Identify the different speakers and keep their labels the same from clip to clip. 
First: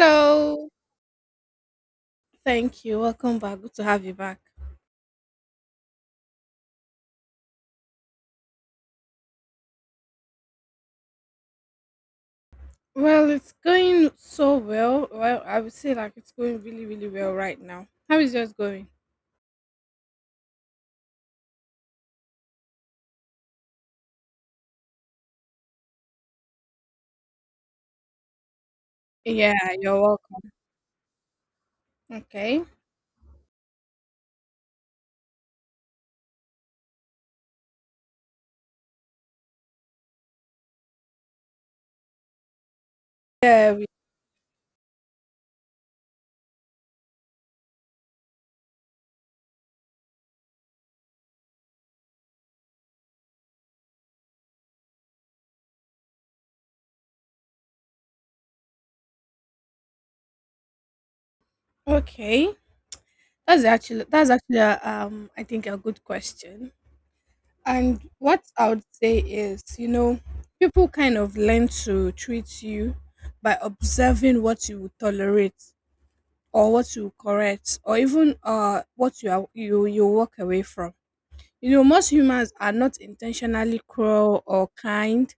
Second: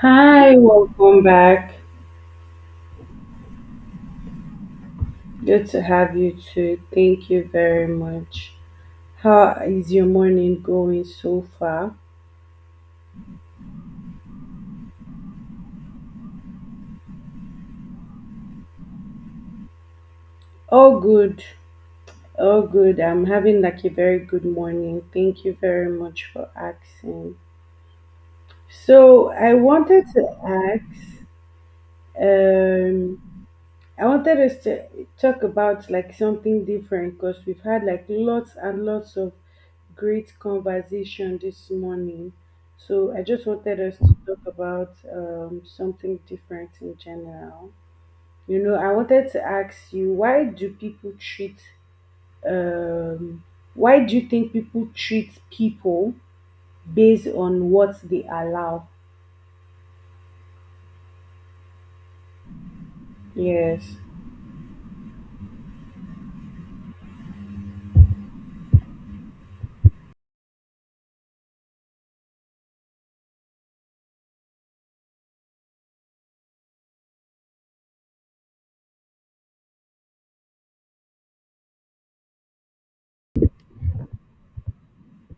Speaker 1: Hi, welcome back.
Speaker 2: Thank you. Welcome back. Good to have you back.
Speaker 1: Good to have you too. Thank you very much. How is your morning going so far?
Speaker 2: Well, it's going so well. Well, I would say like it's going really, really well right now. How is yours going?
Speaker 1: All good. All good. I'm having like a very good morning. Thank you very much for asking. So
Speaker 2: Yeah,
Speaker 1: I
Speaker 2: you're
Speaker 1: wanted to
Speaker 2: welcome.
Speaker 1: ask,
Speaker 2: Okay.
Speaker 1: um, I wanted us to talk about like something different because we've had like lots and lots of great conversation this morning. So I just
Speaker 2: Yeah.
Speaker 1: wanted
Speaker 2: We,
Speaker 1: us to talk about something different in general. You know, I wanted to ask you, um, why do you think people treat people based on what they allow?
Speaker 2: okay. That's
Speaker 1: Yes.
Speaker 2: actually that's actually I think a good question. And what I would say is, you know, people kind of learn to treat you by observing what you would tolerate or what you correct, or even what you are, you walk away from. You know, most humans are not intentionally cruel or kind,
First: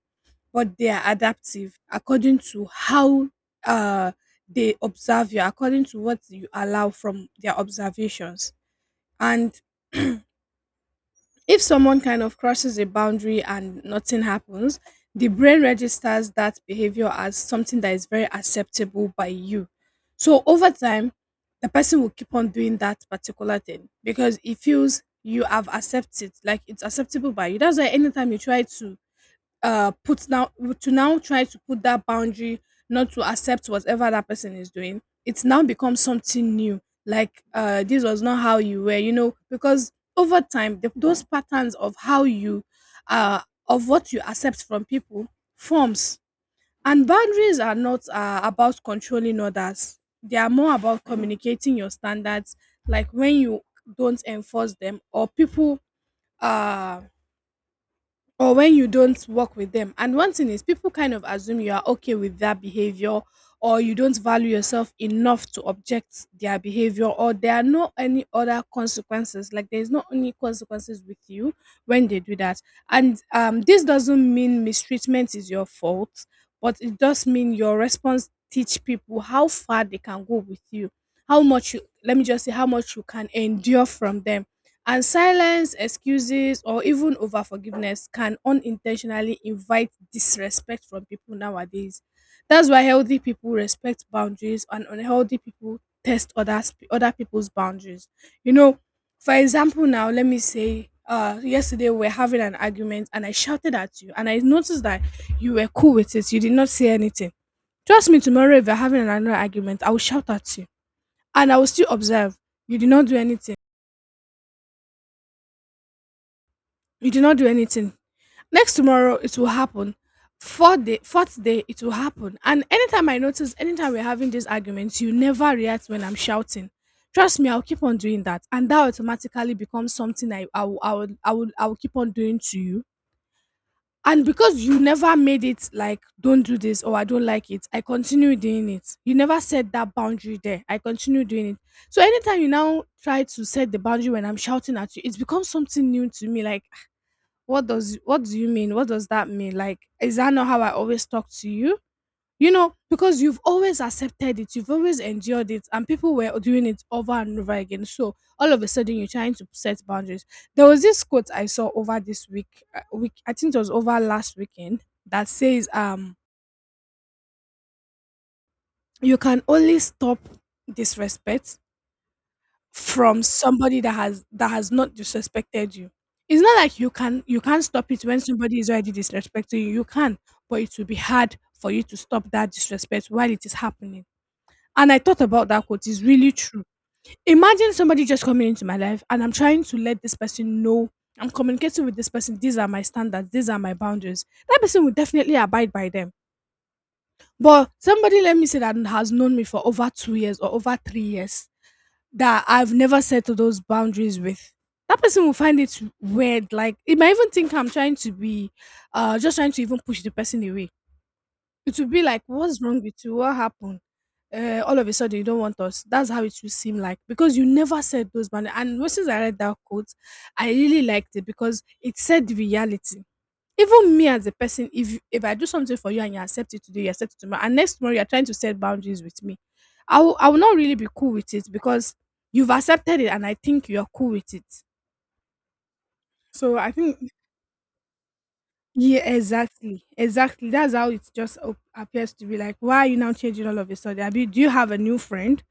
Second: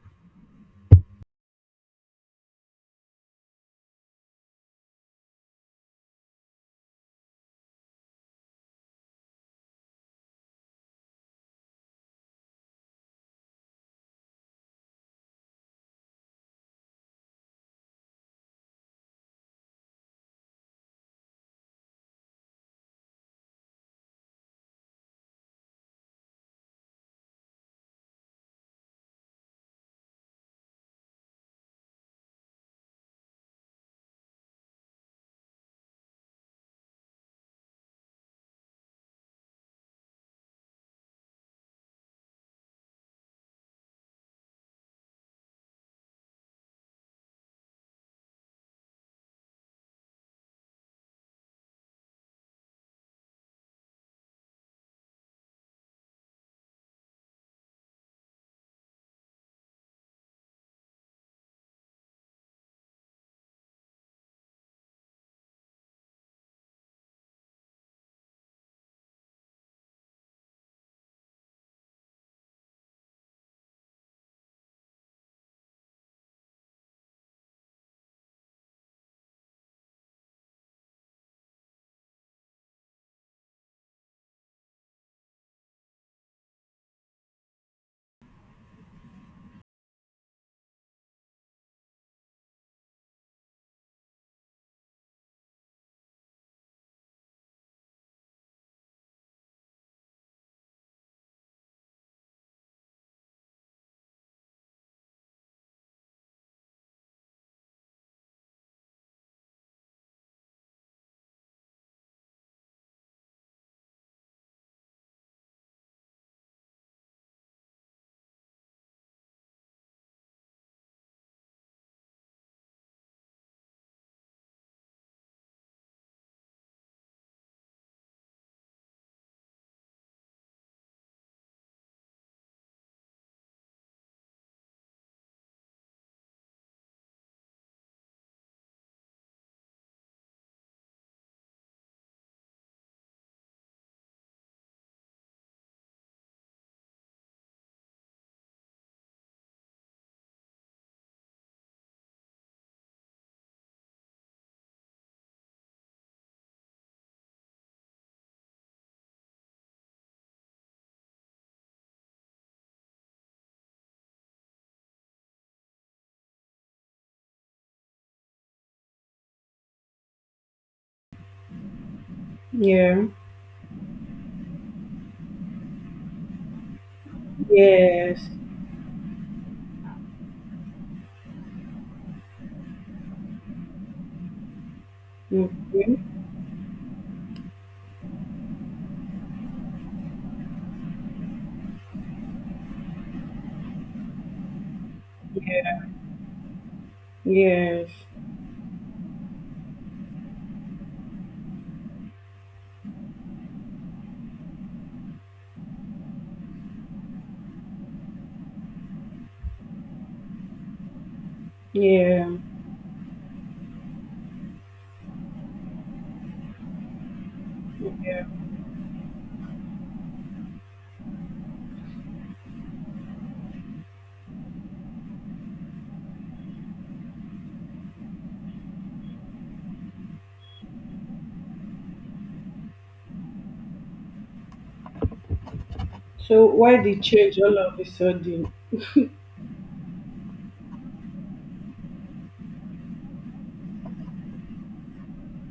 Speaker 2: but they are adaptive according to how, uh, they observe you, according to what you allow from their observations. And if someone kind of crosses a boundary and nothing happens, the brain registers that behavior as something that is very acceptable by you. So over time, the person will keep on doing that particular thing because it feels you have accepted, like it's acceptable by you. That's why anytime you try to put now to now try to put that boundary, not to accept whatever that person is doing, it's now become something new. Like, this was not how you were, you know, because over time those patterns of how you, uh of what you accept from people forms. And boundaries are not, about controlling others, they are more about communicating your standards, like when you don't enforce them or people, uh, or when you don't work with them. And one thing is, people kind of assume you are okay with their behavior, or you don't value yourself enough to object their behavior, or there are no any other consequences, like there's not any consequences with you when they do that. And this doesn't mean mistreatment is your fault, but it does mean your response teach people how far they can go with you, how much, you let me just say, how much you can endure from them. And silence, excuses, or even over forgiveness can unintentionally invite disrespect from people nowadays. That's why healthy people respect boundaries and unhealthy people test others, other people's boundaries. You know, for example, now let me say, yesterday we were having an argument and I shouted at you and I noticed that you were cool with it. You did not say anything. Trust me, tomorrow if you're having another argument, I will shout at you and I will still observe. You did not do anything. You did not do anything. Next tomorrow, it will happen. Fourth day, it will happen. And anytime I notice, anytime we're having these arguments, you never react when I'm shouting. Trust me, I'll keep on doing that, and that automatically becomes something I will I will I will, I will keep on doing to you. And because you never made it like don't do this or I don't like it, I continue doing it. You never set that boundary there. I continue doing it. So anytime you now try to set the boundary when I'm shouting at you, it becomes something new to me. Like, what do you mean, what does that mean? Like, is that not how I always talk to you? You know, because you've always accepted it, you've always endured it, and people were doing it over and over again, so all of a sudden you're trying to set boundaries. There was this quote I saw over this week, I think it was over last weekend, that says, you can only stop disrespect
Speaker 1: Yeah.
Speaker 2: from somebody that has not disrespected you. It's not like you can, you can't stop it when
Speaker 1: Yes.
Speaker 2: somebody is already disrespecting you. You can, but it will be hard for you to stop that disrespect while it is happening. And I thought about that quote. It's
Speaker 1: Mhm.
Speaker 2: really true. Imagine somebody just coming into my life and I'm trying to let this person know, I'm communicating with this person. These are my standards. These are my boundaries. That person will definitely abide by them. But
Speaker 1: Yes.
Speaker 2: somebody, let me say, that has known me for over 2 years or over 3 years that I've never set those boundaries with. That person will find it weird. Like, it might even think I'm trying to be, just trying to even push the person away. It will be like,
Speaker 1: Yeah.
Speaker 2: what's wrong with you? What happened? All of a sudden you don't want us. That's how it will seem like, because you never said those boundaries. And once I read that quote, I really liked it because it said the reality. Even me as a person, if you if I do something for you and you accept it today, you accept it tomorrow, and next tomorrow you're trying to set boundaries with me, I will not really be cool with it, because you've accepted it and I think you're cool with it.
Speaker 1: So
Speaker 2: So I
Speaker 1: why the
Speaker 2: think,
Speaker 1: change all of a sudden?
Speaker 2: yeah, exactly. Exactly. That's how it just appears to be like, why are you now changing all of a sudden? Abi, do you have a new friend?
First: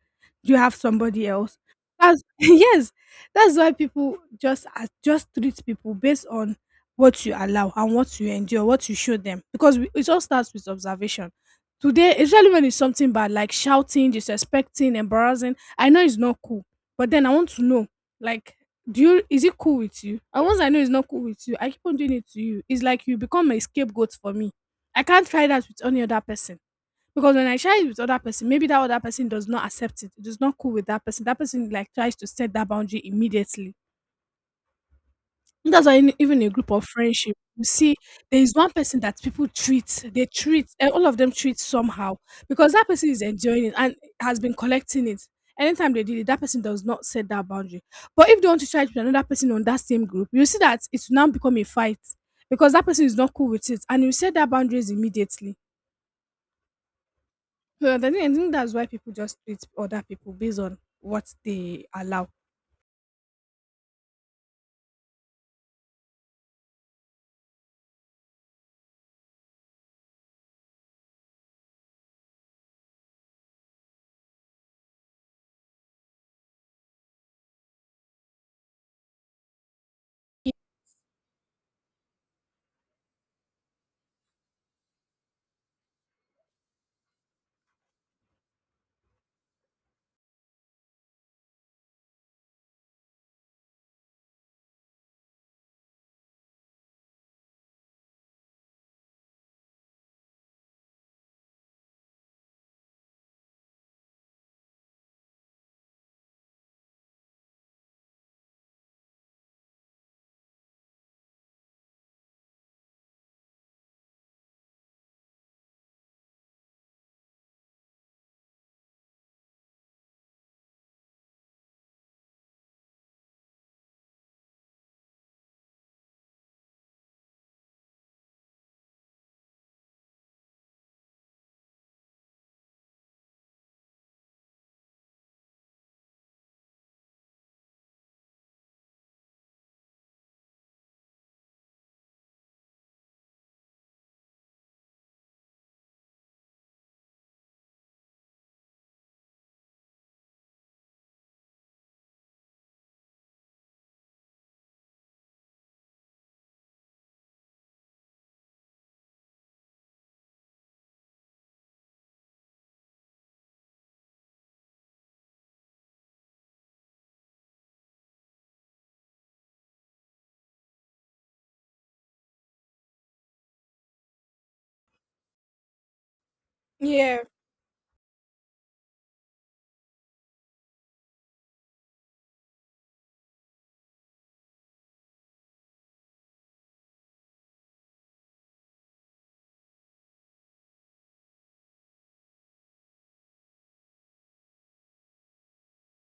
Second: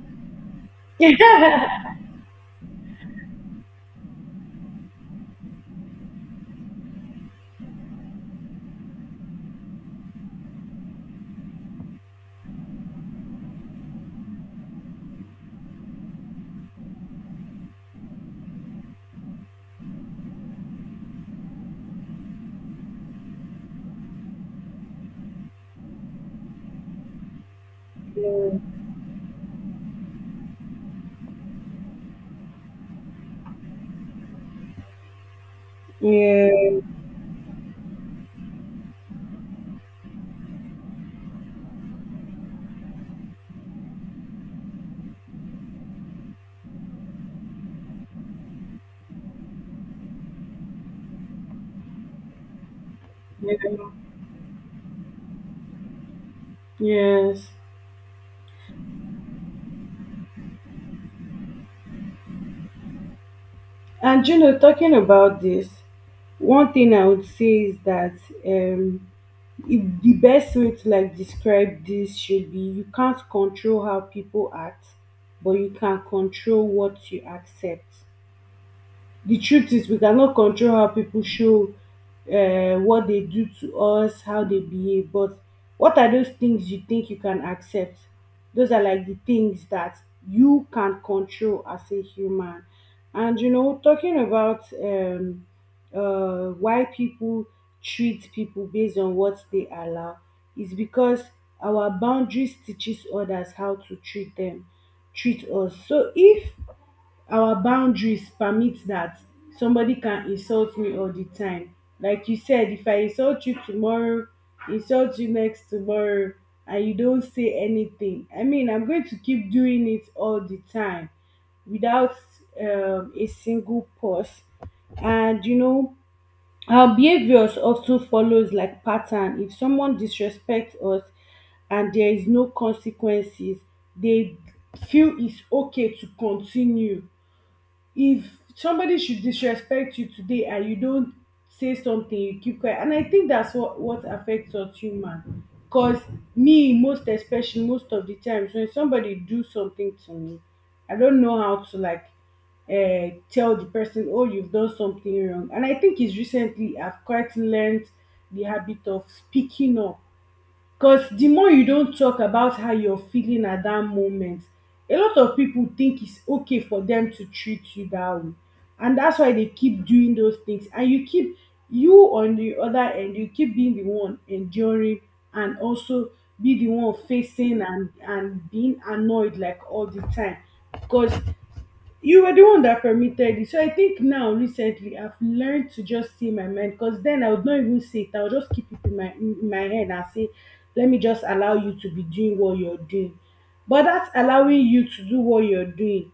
Speaker 2: Do you have somebody else? That's yes. That's why people just treat people based on what you allow and what you endure, what you show them. Because we, it all starts with observation. Today, especially when it's something bad, like shouting, disrespecting, embarrassing. I know it's not cool, but then I want to know, like, do you is it cool with you? And once I know it's not cool with you, I keep on doing it to you. It's like you become a scapegoat for me. I can't try that with any other person, because when I try it with other person,
Speaker 1: Yeah,
Speaker 2: maybe that other person does not accept it, it is not cool with that person, that person like tries to set that boundary immediately. That's why even a group
Speaker 1: yeah,
Speaker 2: of friendship, you see, there is one person that they treat, eh, all of them treat somehow, because that person is enjoying it and has been collecting it. Anytime they did it, that person does not set that boundary. But if they want to try it with another person on that same group, you see that it's now become a fight because that person is not cool with it
Speaker 1: yeah,
Speaker 2: and you set that boundaries immediately.
Speaker 1: yes.
Speaker 2: So I think that's why people just treat other people based on what they allow.
Speaker 1: And you know, talking about this, one thing I would say is that, um, if the best way to like describe this should be you can't control how people act, but you can control what you accept. The truth is we cannot control how people show, what they do to us, how they behave. But what are those things you think you can accept? Those are like the things that you can control as a human. And you know, talking about why people treat people based on what they allow is because our boundaries teaches others how to treat them, treat us. So if our boundaries permit that somebody can insult me all the time, like you said, if I insult you tomorrow, insult you next tomorrow, and you don't say anything, I mean, I'm going to keep doing it all the time without, a single pause. And you know, our behaviors often follows like pattern. If someone disrespects us and there is no consequences, they feel it's okay to continue. If somebody should disrespect you today and you don't say something, you keep quiet, and I think that's what affects us human. Because me, most especially, most of the times when somebody do something to me, I don't know how to like, tell the person, oh, you've done something wrong. And I think it's recently I've quite learned the habit of speaking up. Cause the more you don talk about how you're feeling at that moment, a lot of people think it's okay for them to treat you that way. And that's why they keep doing those things. And you keep, you on the other end, you keep being the one enduring and also be the one
Speaker 2: Yeah.
Speaker 1: facing and being annoyed like all the time. Because you were the one that permitted it. So I think now recently I've learned to just see my mind, because then I would not even say it. I'll just keep it in my head and say, let me just allow you to be doing what you're doing. But that's allowing you to do what you're doing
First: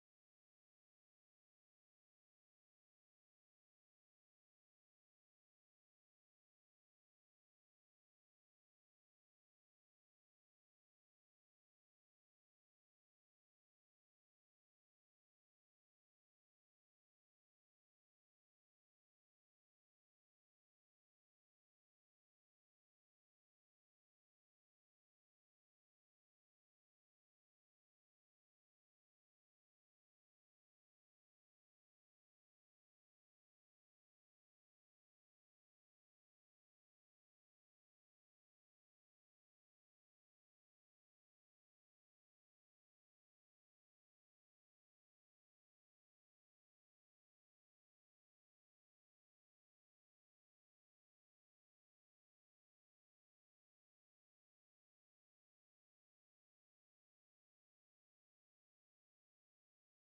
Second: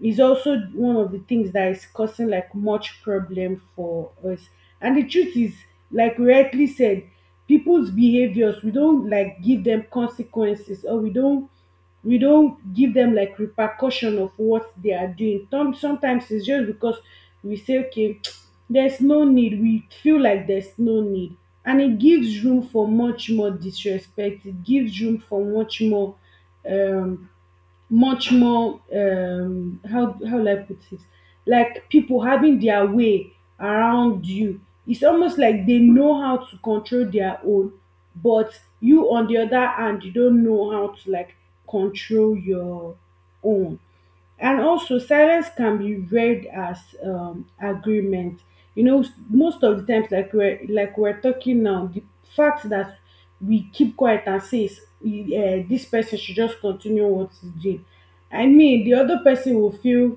Speaker 1: is also one of the things that is causing like much problem for us. And the truth is, like we rightly said, people's behaviors, we don't like give them consequences, or we don't give them like repercussion of what they are doing. Sometimes it's just because we say, okay, there's no need. We feel like there's no need. And it gives room for much more disrespect. It gives room for much more, um, much more, how will I put it? Like people having their way around you. It's almost like they know how to control their own, but you on the other hand, you don't know how to like control your own. And also, silence can be read as, agreement. You know, most of the times, like we're talking now, the fact that we keep quiet and say, this person should just continue what he's doing. I mean, the other person will feel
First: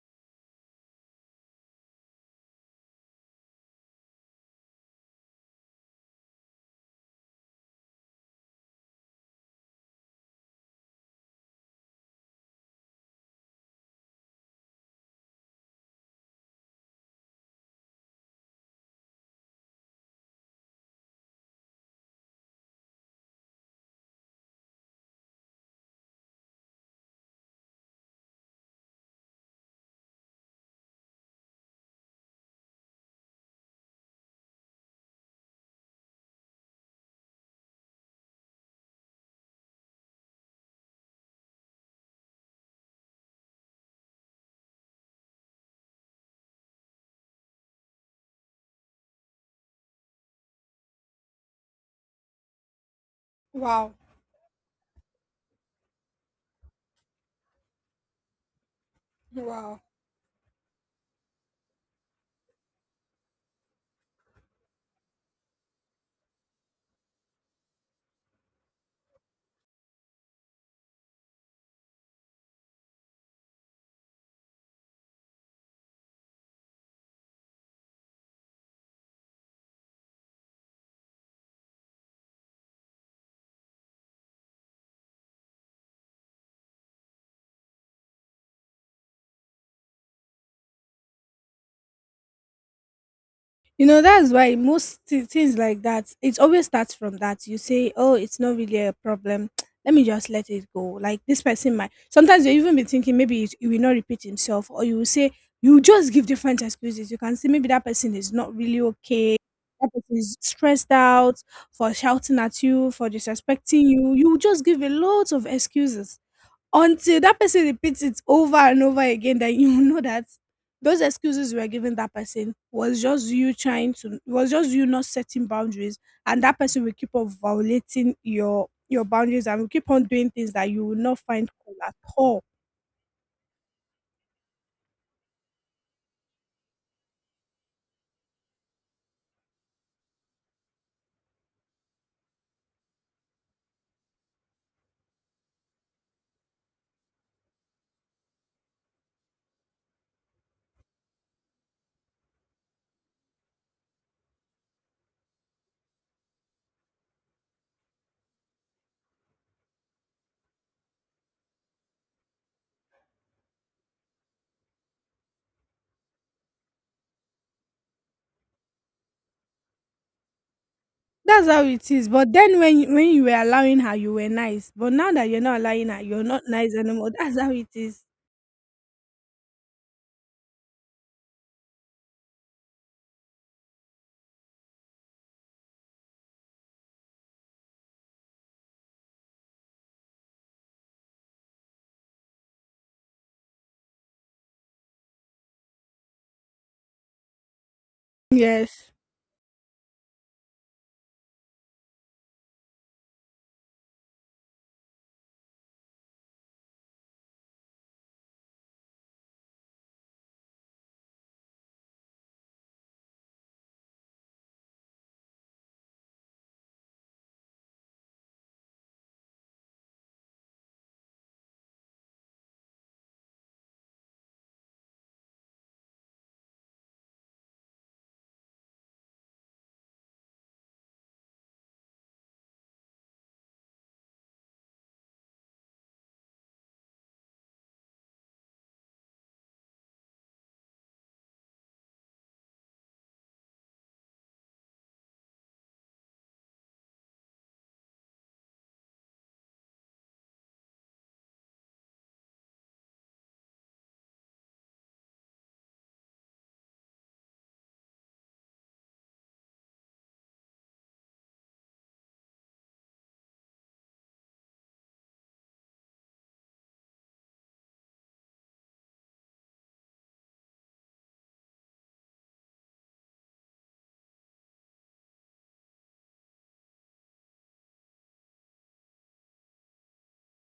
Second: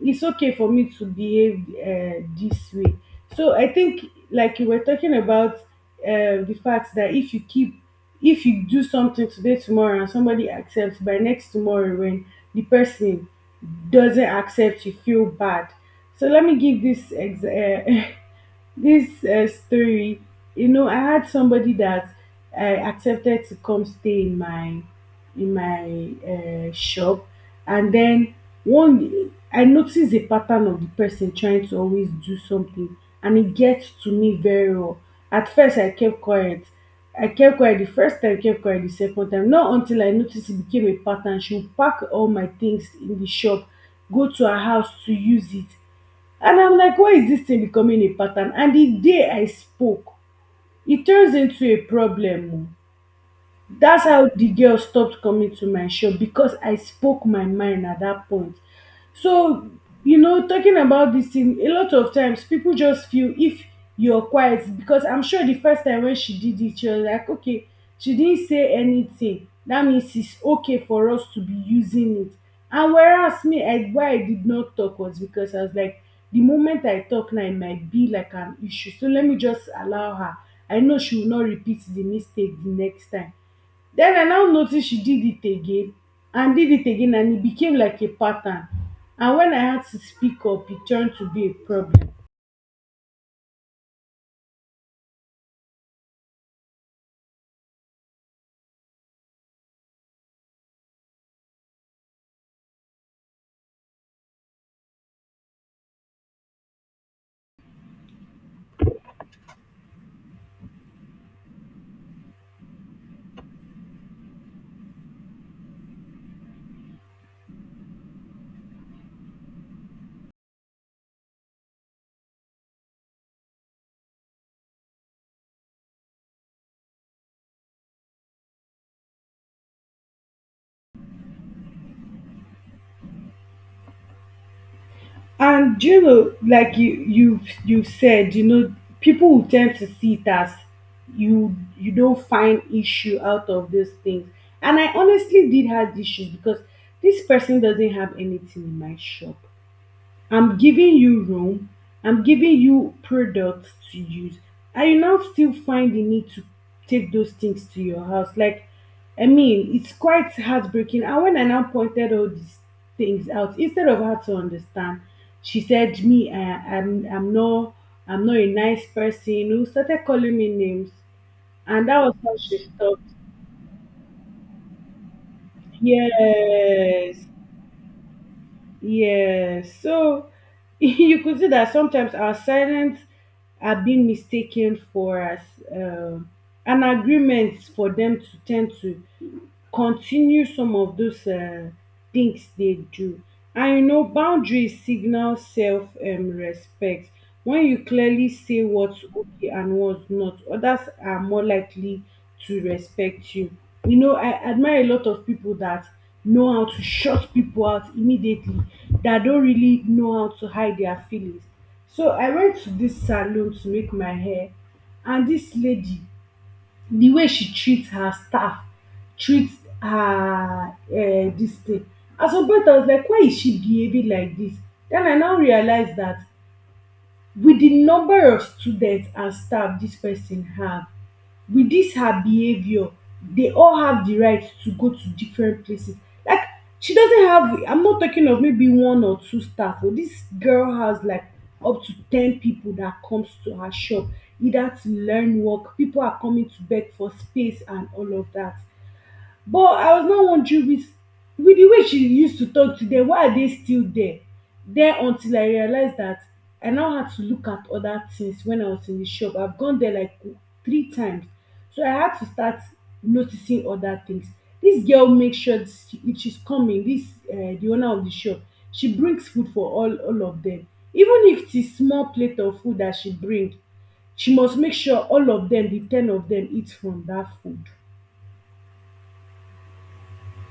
Speaker 1: it's okay for me to behave, this way. So I think, like you were talking about, the fact that if you do something today, tomorrow, and somebody accepts, by next tomorrow when the person doesn't accept, you feel bad. So let me give this story. You know, I had somebody that I accepted to come stay in my, in my shop. And den one I notice a pattern of de person trying to always do something, and e get to me very well. At first I kept quiet. I kept quiet de first time, I kept quiet de second time, not until I notice e became a pattern. She would pack all my things in de shop, go to her house to use it, and I'm like, why is dis thing becoming a pattern? And de day I spoke, e turns into a problem oo.
Speaker 2: Wow.
Speaker 1: That's how the girl stopped coming to my shop, because I spoke my mind at that point. So,
Speaker 2: Wow.
Speaker 1: you know, talking about this thing, a lot of times people just feel if you're quiet, because I'm sure the first time when she did it, she was like, okay, she didn't say anything. That means it's okay for us to be using it. And whereas me, I, why I did not talk was because I was like, the moment I talk now, it might be like an issue. So let me just allow her. I know she will not repeat the mistake the next time. Then I now noticed she did it again and did it again, and it became like a pattern. And when I had to speak up, it turned to be a problem.
Speaker 2: You know, that's why most things like that, it always starts from that. You say, oh, it's not really a problem. Let me just let it go. Like this person might. Sometimes you even be thinking maybe it will not repeat himself, or you will say, you just give different excuses. You can say maybe that person is not really okay. That person is stressed out for shouting at you, for disrespecting you. You just give a lot of excuses. Until that person repeats it over and over again, then you will know that those excuses you were giving that person was just you trying to was just you not setting boundaries, and that person will keep on violating your boundaries and will keep on doing things that you will not find cool at all.
Speaker 1: And do you know, like you said, people will tend to see it as you don't find issue out of those things. And I honestly did have issues, because this person doesn't have anything in my shop. I'm giving you room, I'm giving you products to use, and you now still find the need to take those things to your house. Like, I mean, it's quite heartbreaking. And when I now pointed all these things out, instead of her to understand, she said, "Me, I, I'm not a nice person." Who started calling me names,
Speaker 2: That's how
Speaker 1: and
Speaker 2: it
Speaker 1: that
Speaker 2: is.
Speaker 1: was
Speaker 2: But
Speaker 1: how
Speaker 2: then
Speaker 1: she
Speaker 2: when
Speaker 1: stopped.
Speaker 2: you were allowing her, you were nice. But now that you're not allowing her, you're not nice anymore.
Speaker 1: Yes.
Speaker 2: That's how it is.
Speaker 1: Yes. So you could see that sometimes our silence are being mistaken for us, um, an agreement for them to tend to continue some of those things dey do. And you know, boundaries signal self respect. When you clearly say
Speaker 2: Yes.
Speaker 1: what's okay and what's not, others are more likely to respect you. You know, I admire a lot of people that know how to shut people out immediately, that don't really know how to hide their feelings. So I went to this salon to make my hair, and this lady, the way she treat her staff, treat her this thing, at some point I was like, why is she behaving like this? Then I now realize that with the number of students and staff dis person have, with dis her behaviour, they all have the right to go to different places. Like, she doesn't have, I'm not talking of maybe one or two staff, oh this girl has like up to 10 people that comes to her shop, either to learn work, people are coming to beg for space and all of that. But I was now wondering, with the way she used to talk to them, why are they still there? Then until I realized that I now had to look at other things when I was in the shop. I've gone there like three times. So I had to start noticing other things. This girl makes sure that, if she's coming, this, the owner of the shop, she brings food for all of them. Even if it's a small plate of food that she brings, she must make sure all of them, the 10 of them, eat from that food.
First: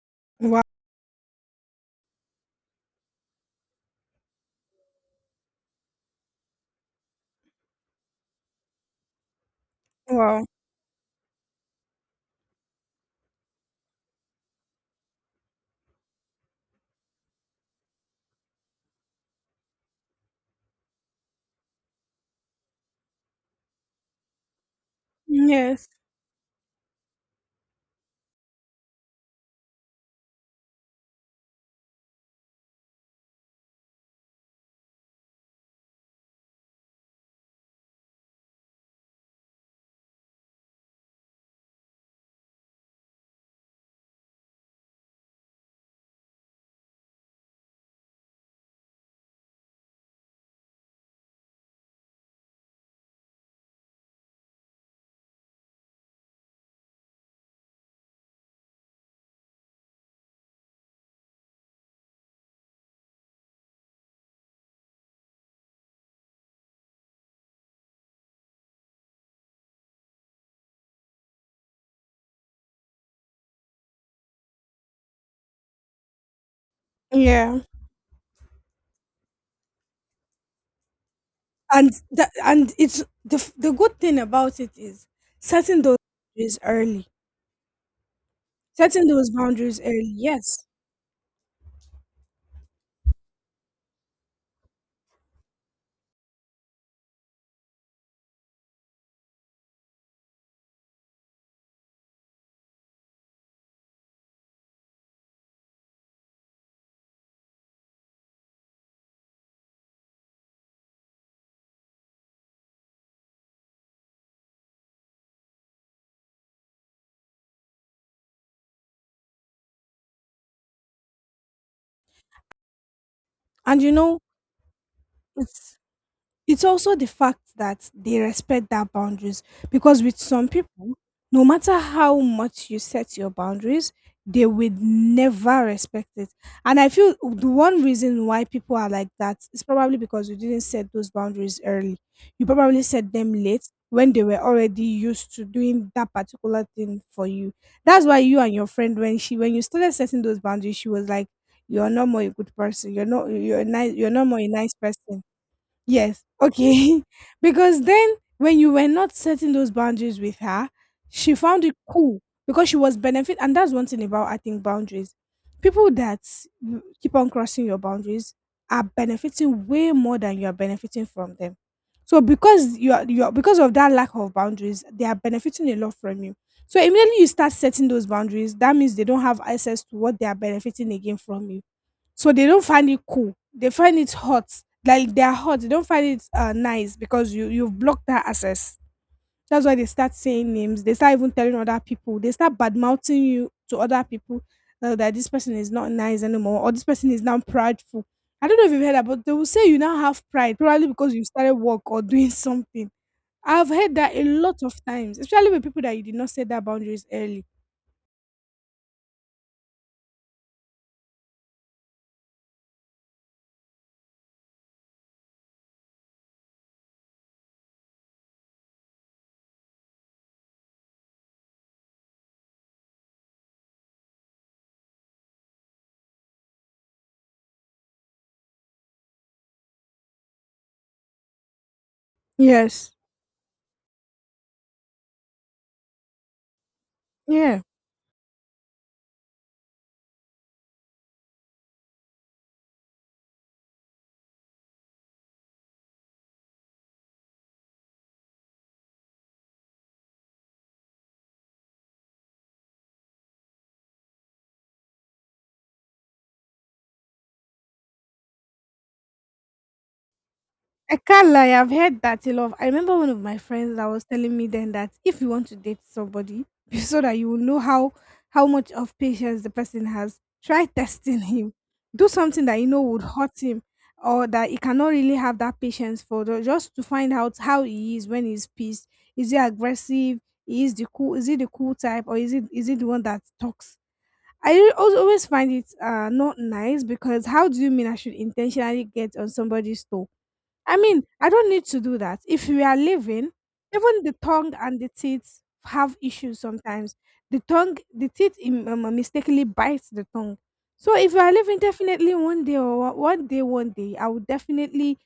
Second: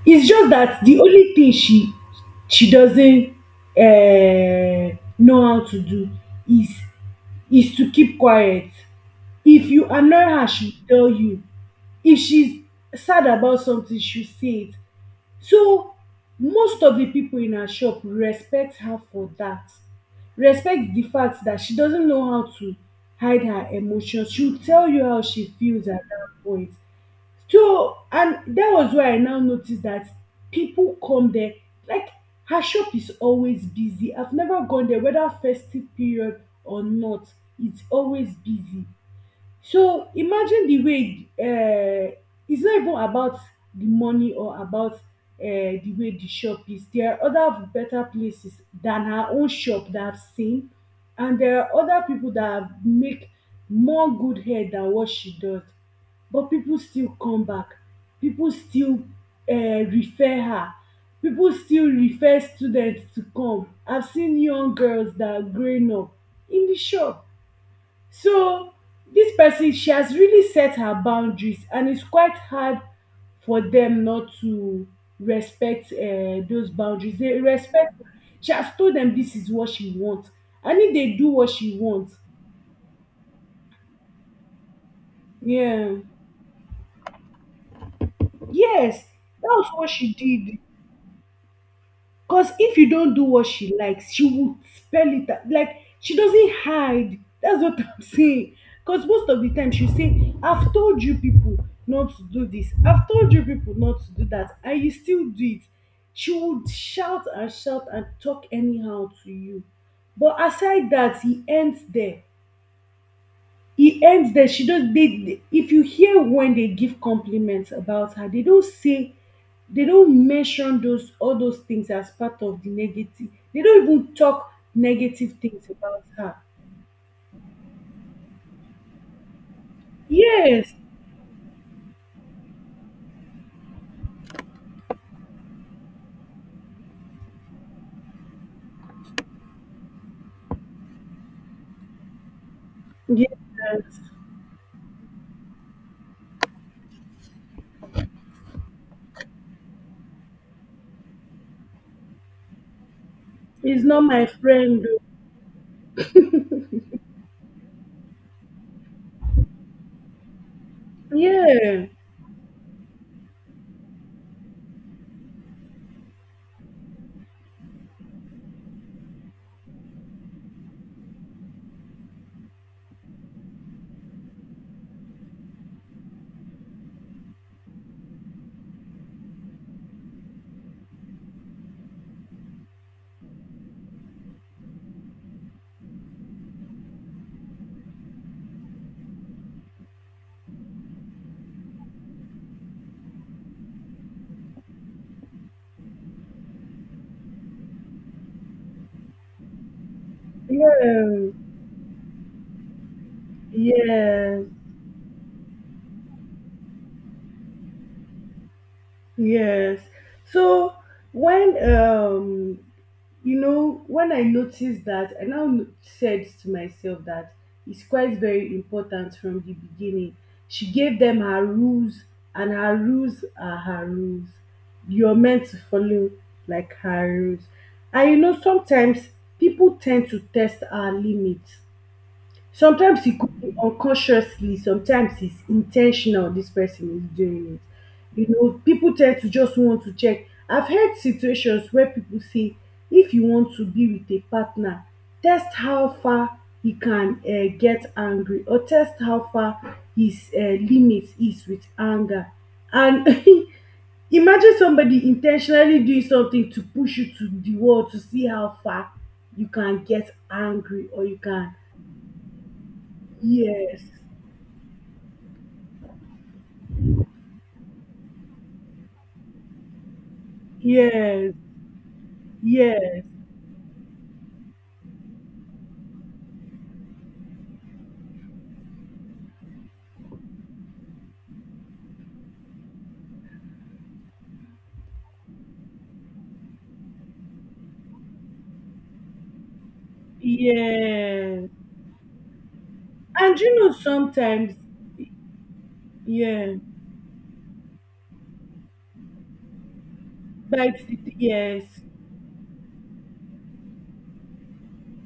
Speaker 1: It's just
Speaker 2: Wow.
Speaker 1: that the only thing she doesn't know how to do is is to keep quiet. If you annoy
Speaker 2: Wow.
Speaker 1: her, she'll tell you. If she's sad about something, she'll say it. So most of the people in her shop respect her for that. Respect the fact that she doesn't know how to hide her emotions. She'll tell you how she
Speaker 2: Yes.
Speaker 1: feels at that point. So and dat was where I now notice dat pipu come there, like, her shop is always busy. I've never gone there whether festive period or not, it's always busy. So imagine the way, it's not even about the money or about, the way the shop is. There are other better places than her own shop that I've seen, and there are other people that have make more good head than what she does, but people still come back, people still refer her, people still refer students to come. I've seen young girls that are growing up in the shop. So this person, she has really set her boundaries, and it's quite hard for them not to respect those boundaries. They
Speaker 2: Yeah.
Speaker 1: respect. She has told them this is what she wants, and if they do what she
Speaker 2: And
Speaker 1: wants,
Speaker 2: and it's the the good thing about it is setting
Speaker 1: yeah,
Speaker 2: those boundaries early,
Speaker 1: yes,
Speaker 2: setting those
Speaker 1: that was
Speaker 2: boundaries
Speaker 1: what
Speaker 2: early,
Speaker 1: she
Speaker 2: yes.
Speaker 1: did. Cause if you don't do what she likes, she would spell it out. Like she doesn't hide. That's what I'm saying. Cause most of the time she'll say, I've told you people not to do this. I've told you people not to do that. And you still do it. She would shout and shout and talk anyhow to you. But aside that, he ends there. E ends there, she just if you hear when they give compliments about her, they don't say, they don't mention those, all those things as part of the negative. They
Speaker 2: And
Speaker 1: don't
Speaker 2: you
Speaker 1: even
Speaker 2: know,
Speaker 1: talk negative things
Speaker 2: it's
Speaker 1: about her.
Speaker 2: it's also the fact that they respect their boundaries, because with some
Speaker 1: Yes,
Speaker 2: people, no matter how much you set your boundaries, they would never respect it. And I feel the one reason why people are like that is probably because you didn't set those boundaries early. You probably set them late
Speaker 1: yes,
Speaker 2: when they were already used to doing that particular thing for you. That's why you and your friend, when you started setting those boundaries, she was like, you're not more a good person, you're not,
Speaker 1: he's not
Speaker 2: you're
Speaker 1: my
Speaker 2: not more a nice
Speaker 1: friend o.
Speaker 2: person. Yes. Okay. Because then when you were not setting those boundaries with her, she found it
Speaker 1: Yeah,
Speaker 2: cool, because she was benefit, and that's one thing about I think boundaries. People that keep on crossing your boundaries are benefiting way more than you are benefiting from them. So because you are, because of that lack of boundaries, they are benefiting a lot from you. So immediately you start setting those boundaries, that means they don't have access to what they are benefiting again from you. So they don't find it cool. They find it hot. Like they are hot. They don't find it nice because you've blocked that access. That's why they start saying names. They start even telling other people. They start bad mouthing you to other people that this person is not nice anymore, or this person is now prideful. I don't know if you've heard that, but they will say you now have pride, probably because you
Speaker 1: yeah,
Speaker 2: started work or doing something. I've heard that a
Speaker 1: yes,
Speaker 2: lot of times, especially with people that you did not set that boundaries early.
Speaker 1: yes. So when you know, when I noticed that, I now said to myself that it's quite very important from the beginning. She gave them her rules, and her rules are her rules. You're meant to follow like her rules. And you know, sometimes people tend to test our limits.
Speaker 2: Yes.
Speaker 1: Sometimes it could be unconsciously, sometimes it's intentional this person is doing
Speaker 2: Yeah.
Speaker 1: it. You know, people tend to just want to check. I've heard situations where people say, if you want to be with a partner, test how far he can get angry or test how far his limit is with anger. And imagine somebody intentionally doing something to push you to the wall to see how far you can get angry
Speaker 2: I
Speaker 1: or you
Speaker 2: can't
Speaker 1: can.
Speaker 2: lie, I've heard that a lot. I remember one of my friends
Speaker 1: Yes,
Speaker 2: that was telling me then that if you want to date somebody, so that you will know how much of patience the person has, try testing
Speaker 1: yes,
Speaker 2: him. Do something that you know would
Speaker 1: yes,
Speaker 2: hurt him, or that he cannot really have that patience for just to find out how he is when he's pissed. Is he aggressive? Is the cool is he the cool type, or is it the one that talks? I always find it not nice, because how do you mean I should intentionally get on somebody's toe? I mean, I don't
Speaker 1: yes.
Speaker 2: need to do that. If we are living,
Speaker 1: And you know,
Speaker 2: even the tongue
Speaker 1: sometimes,
Speaker 2: and the teeth have issues
Speaker 1: yeah,
Speaker 2: sometimes. The tongue, the teeth mistakenly bites the tongue. So if we are living,
Speaker 1: yes,
Speaker 2: definitely one day or one day, I would definitely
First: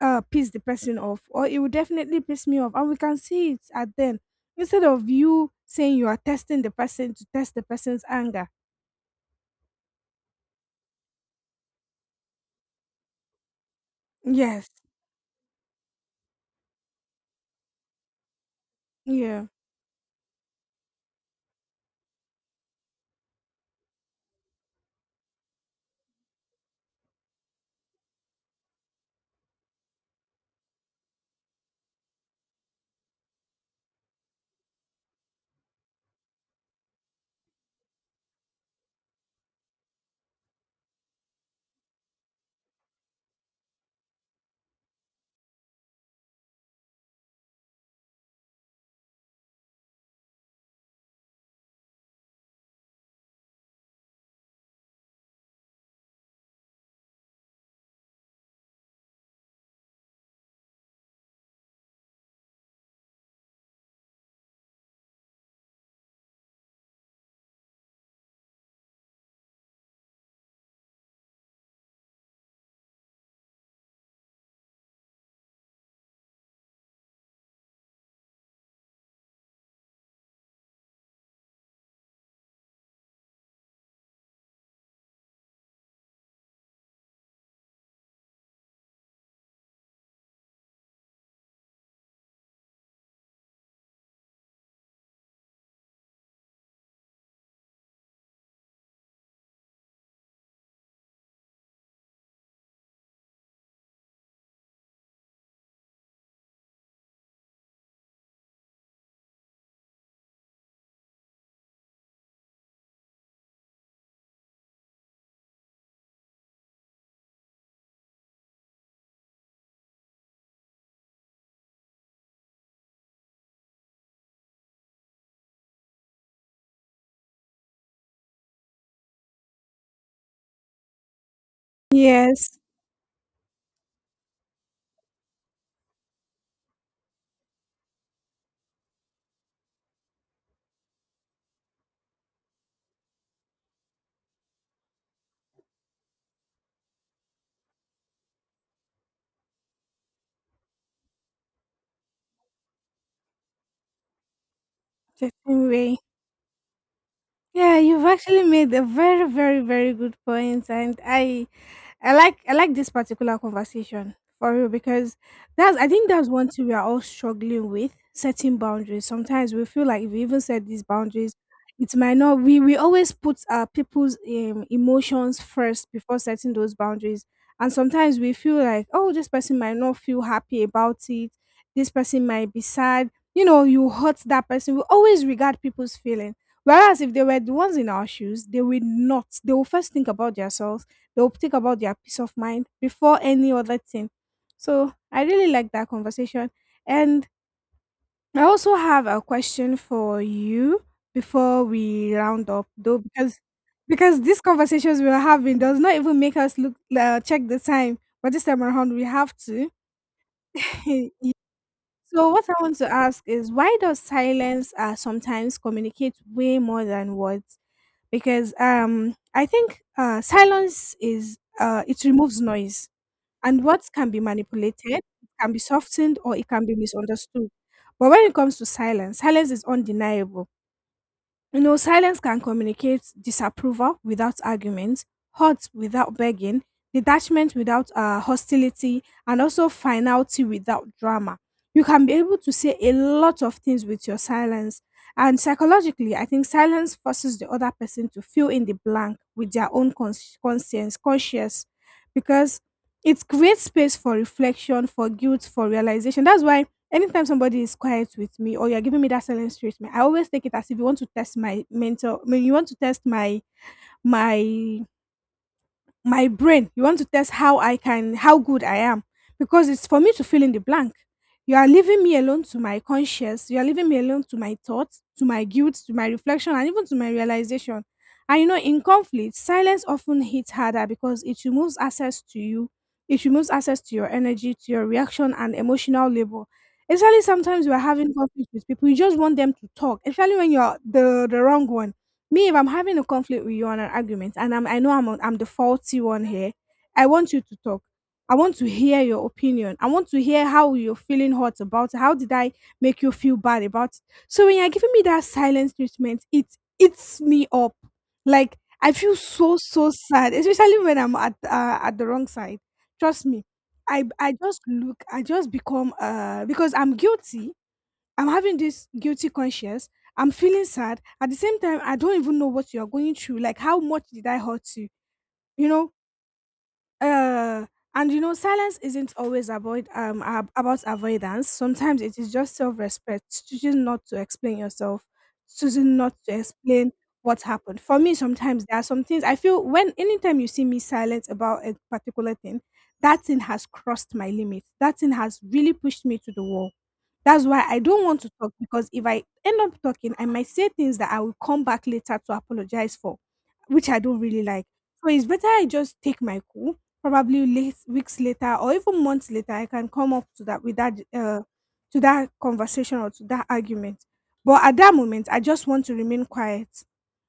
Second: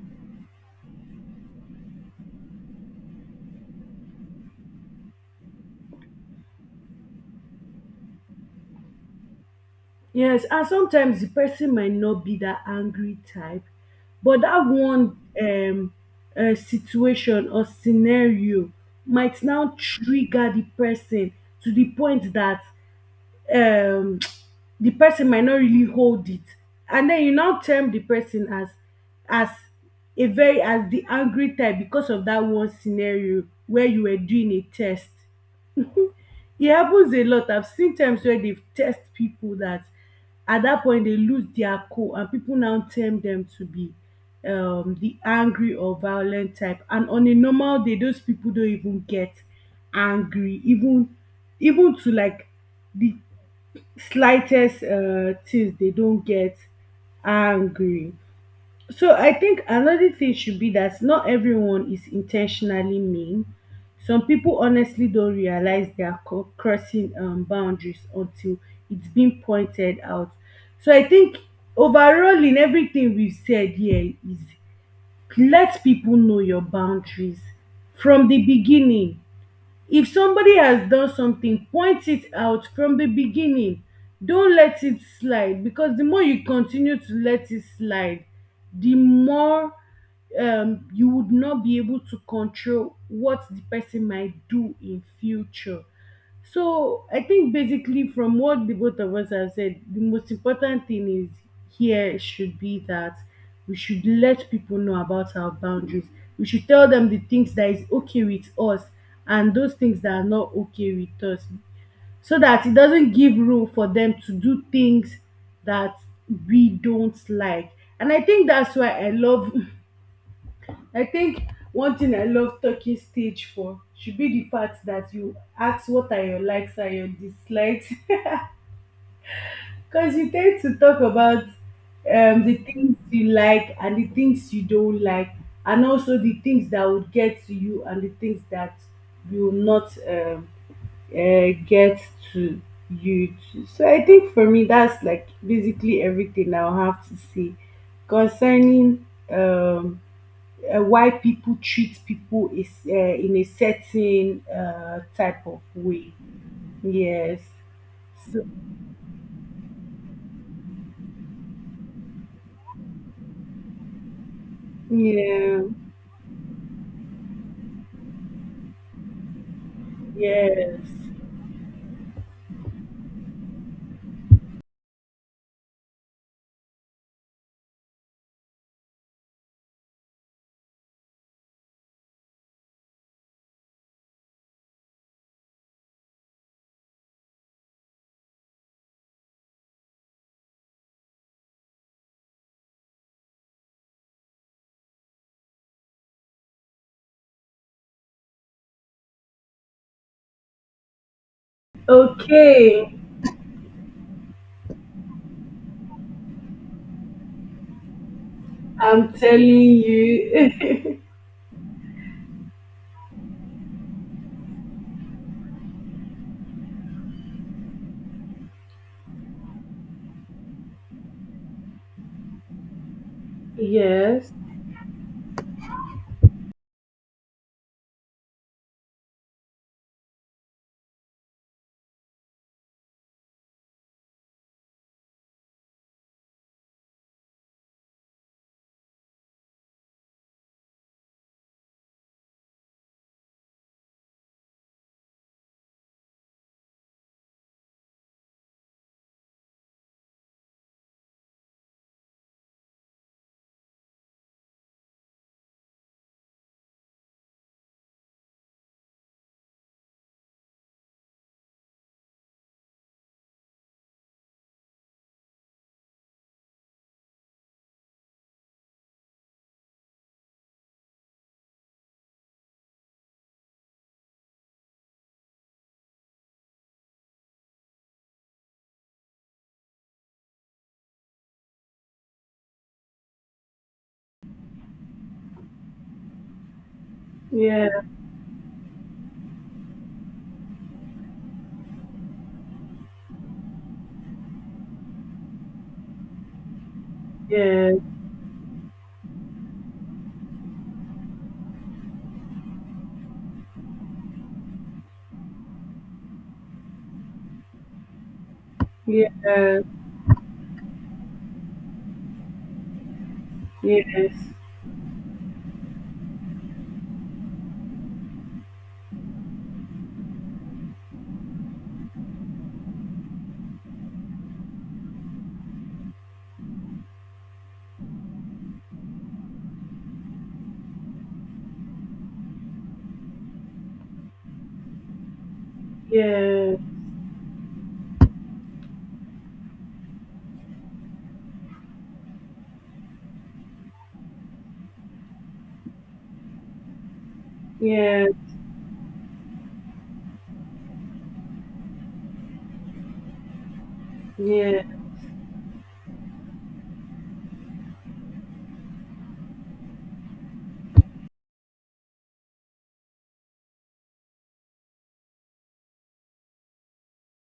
Speaker 2: piss the person off, or it would definitely piss me off, and we can see it at then. Instead of you saying you are testing the person to test the person's anger.
Speaker 1: yes. And sometimes the person might not be that angry type, but that
Speaker 2: Yes.
Speaker 1: one situation or scenario might
Speaker 2: Yeah.
Speaker 1: now trigger the person to the point that um the person might not really hold it, and then you now term the person as a very, as the angry type, because of that one scenario where you were doing a test. It happens a lot. I've seen times where they've test people that at that point they lose their cool and people now term them to be the angry or violent type, and on a normal day those people don't even get angry, even even to like the slightest things, they don't get angry. So I think another thing should be that not everyone is intentionally mean. Some people honestly don't realize they are crossing boundaries until it's been pointed out. So I think overall in everything we've said here is, let people know your boundaries from the beginning. If somebody has done something, point it out from the beginning. Don't let it slide, because the more you continue to let it slide, the more you would not be able to control what the person might do in future. So I think basically from what the both of us have said, the most important thing is here should be that we should let people know about our boundaries. We should tell them the things that is okay with us and those things that are not okay with us, so that it doesn't give room for them to do things that we don't like. And I think that's why I love I think one thing I love talking stage for should be the fact that you ask, what are your likes and your dislikes? Because you tend to talk about the
Speaker 2: Yes.
Speaker 1: things you like and the things you don't like, and also the things that would get to you and the things that you will not get to you. To. So I think for me, that's like basically everything I'll have to say concerning why people treat people is in a certain
Speaker 2: The
Speaker 1: type of
Speaker 2: same way.
Speaker 1: way. Yes.
Speaker 2: Yeah, you've actually
Speaker 1: So,
Speaker 2: made a very, very, very good point, and I I like this particular conversation for real, because
Speaker 1: yeah.
Speaker 2: that's I think that's one thing we are all struggling with: setting boundaries. Sometimes we feel like if we even set
Speaker 1: Yes.
Speaker 2: these boundaries, it might not. We always put people's emotions first before setting those boundaries, and sometimes we feel like, oh, this person might not feel happy about it. This person might be sad. You know, you hurt that person. We always regard people's feeling. Whereas if they were the ones in our shoes, they will not. They will first think about themselves. They'll think about their peace of mind before any other thing. So I really like that conversation. And I also have a question for you before we round up,
Speaker 1: Okay.
Speaker 2: though, because these conversations we are having does not even make us look check the time. But this time around, we
Speaker 1: I'm
Speaker 2: have
Speaker 1: telling
Speaker 2: to.
Speaker 1: you.
Speaker 2: Yeah. So what I want to ask is, why does silence sometimes communicate way more than words? Because I think silence is it removes noise, and words can be
Speaker 1: Yes.
Speaker 2: manipulated, it can be softened, or it can be misunderstood. But when it comes to silence, silence is undeniable. You know, silence can communicate disapproval without argument, hurt without begging, detachment without hostility, and also finality without drama. You can be able to say a lot of things with your silence. And psychologically, I think silence forces the other person to fill in the blank with their own conscience, conscious, because it creates space for reflection, for guilt, for realization. That's why anytime somebody is quiet with me, or you're giving me that silence treatment, I always take it as if you want to test my mental, I mean, you want to test my my my brain. You want to test how good I am, because it's for me to fill in the blank. You are leaving me alone to my conscience. You are leaving me alone to my thoughts, to my guilt, to my reflection, and even to my realization. And you know, in conflict, silence often hits harder, because it removes access to you. It removes access to your energy, to your reaction, and emotional labor. Especially sometimes
Speaker 1: Yeah.
Speaker 2: you are having conflict with people, you just want them to talk, especially when you're the wrong one. Me, if I'm having a conflict with you on an argument, and I know I'm the faulty one here, I want you to
Speaker 1: Yeah.
Speaker 2: talk. I want to hear your opinion. I want to hear how you're feeling hot about it, how did I make you feel bad about it. So when you're giving me that silence treatment, it eats me up. Like, I
Speaker 1: Yeah.
Speaker 2: feel so so sad, especially when I'm at the wrong side. Trust me,
Speaker 1: Yes.
Speaker 2: I just become because I'm guilty. I'm having this guilty conscience. I'm feeling sad. At the same time, I don't even know what you are going through. Like, how much did I hurt you? You know, uh, and you know, silence isn't always about avoidance. Sometimes it is just self-respect, choosing not to explain yourself, choosing not to
Speaker 1: Yeah.
Speaker 2: explain what happened. For me, sometimes there are some things I feel, when anytime you see me silent about a particular thing, that thing has crossed my limit. That thing has really pushed me to the wall. That's why I don't
Speaker 1: Yeah. Yeah.
Speaker 2: want to talk, because if I end up talking, I might say things that I will come back later to apologize for, which I don't really
Speaker 1: Yeah.
Speaker 2: like. So it's better I just take my cool. Probably late, weeks later or even months later, I can come up to that with that to that conversation or to that argument. But at that moment, I just want to remain quiet.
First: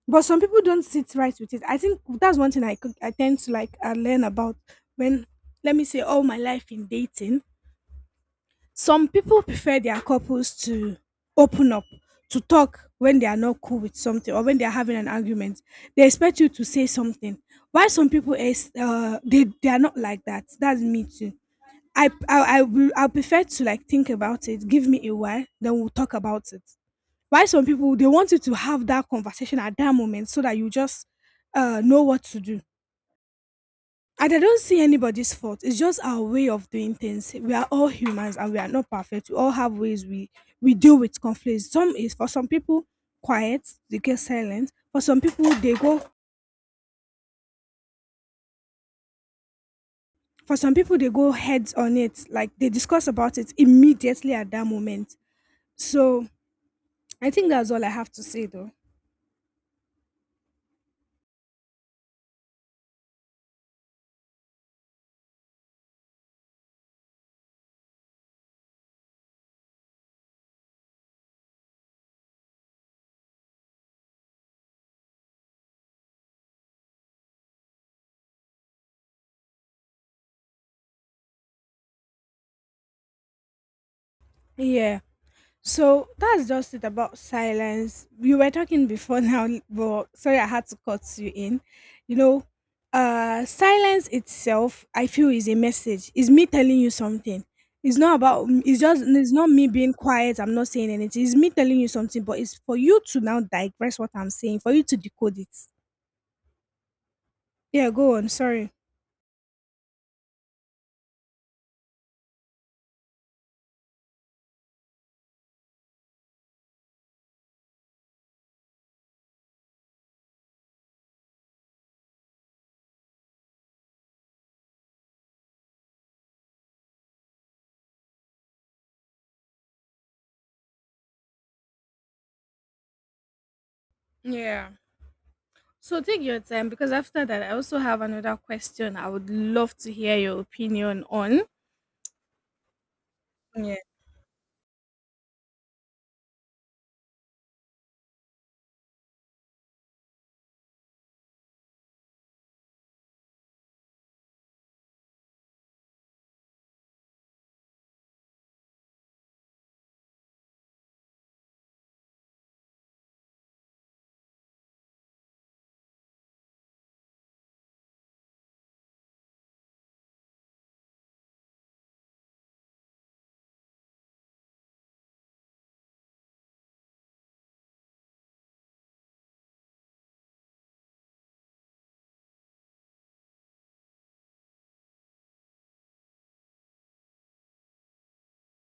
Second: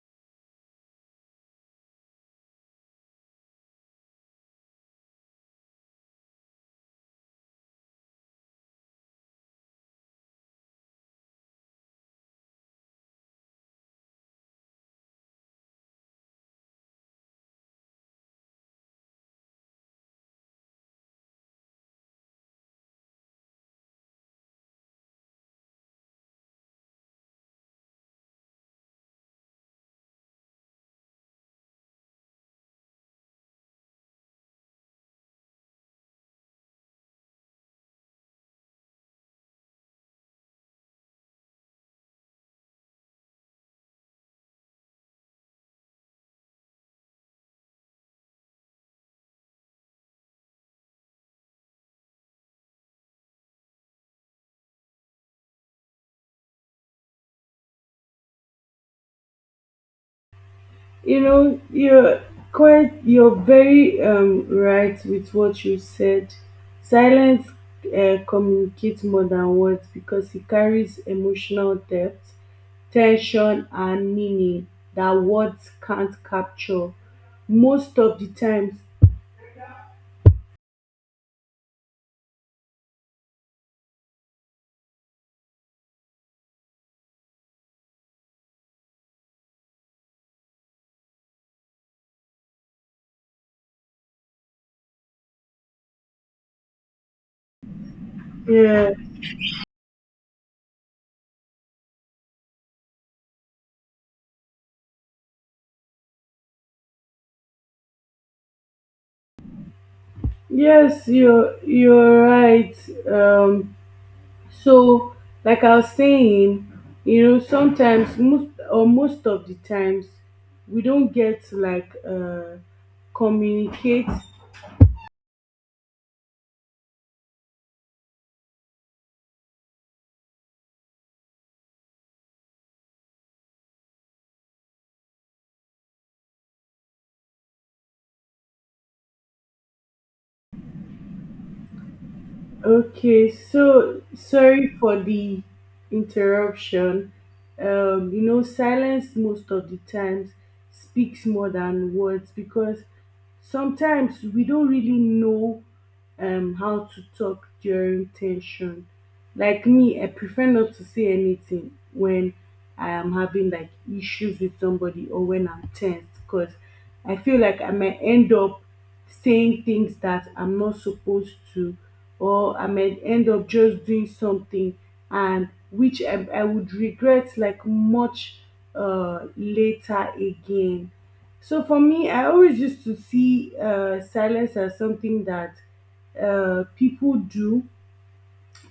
Speaker 2: But some people don't sit right with it. I think that's one thing I could, I tend to like learn about, when let me say all my life in dating, some people prefer their couples to open up, to talk when they are not cool with something or when they are having an argument. They expect you to say something. Why some people is they are not like that. That's me too. I prefer to like think about it. Give me a while, then we'll talk about it. Why some people, they want you to have that conversation at that moment, so that you just know what to do. And I don't see anybody's fault. It's just our way of doing things. We are all humans and we are not perfect. We all have ways we deal with conflicts. Some is For some people, quiet, they get silent. For some people, they go heads on it. Like they discuss about it immediately at that moment. So I think that's all I have to say though.
Speaker 1: You know, you're quite, you're very right with what you said. Silence communicates more than words because it carries emotional depth, tension, and meaning that words can't capture. Most of the times,
Speaker 2: Yeah. So that's just it about silence. You were talking before now, but sorry, I had to cut you in. You know, silence itself, I feel, is a message. It's me telling you something. It's not about. It's
Speaker 1: yeah,
Speaker 2: just. It's not me being quiet. I'm not saying anything. It's me telling you something, but it's for you to now digress what I'm saying, for you to decode it. Yeah, go on. Sorry.
Speaker 1: yes, you're right. Um, So, like I was saying, you know, sometimes most or most of the times we don't get to communicate.
Speaker 2: Yeah. So take your time, because after that, I also have another question I would love to hear your opinion on.
Speaker 1: Okay,
Speaker 2: Yeah.
Speaker 1: so sorry for the interruption. You know, silence most of the times speaks more than words because sometimes we don't really know how to talk during tension. Like me, I prefer not to say anything when I am having like issues with somebody or when I'm tense, because I feel like I might end up saying things that I'm not supposed to, or I might end up just doing something and I would regret like much later again. So for me, I always used to see silence as something that people do,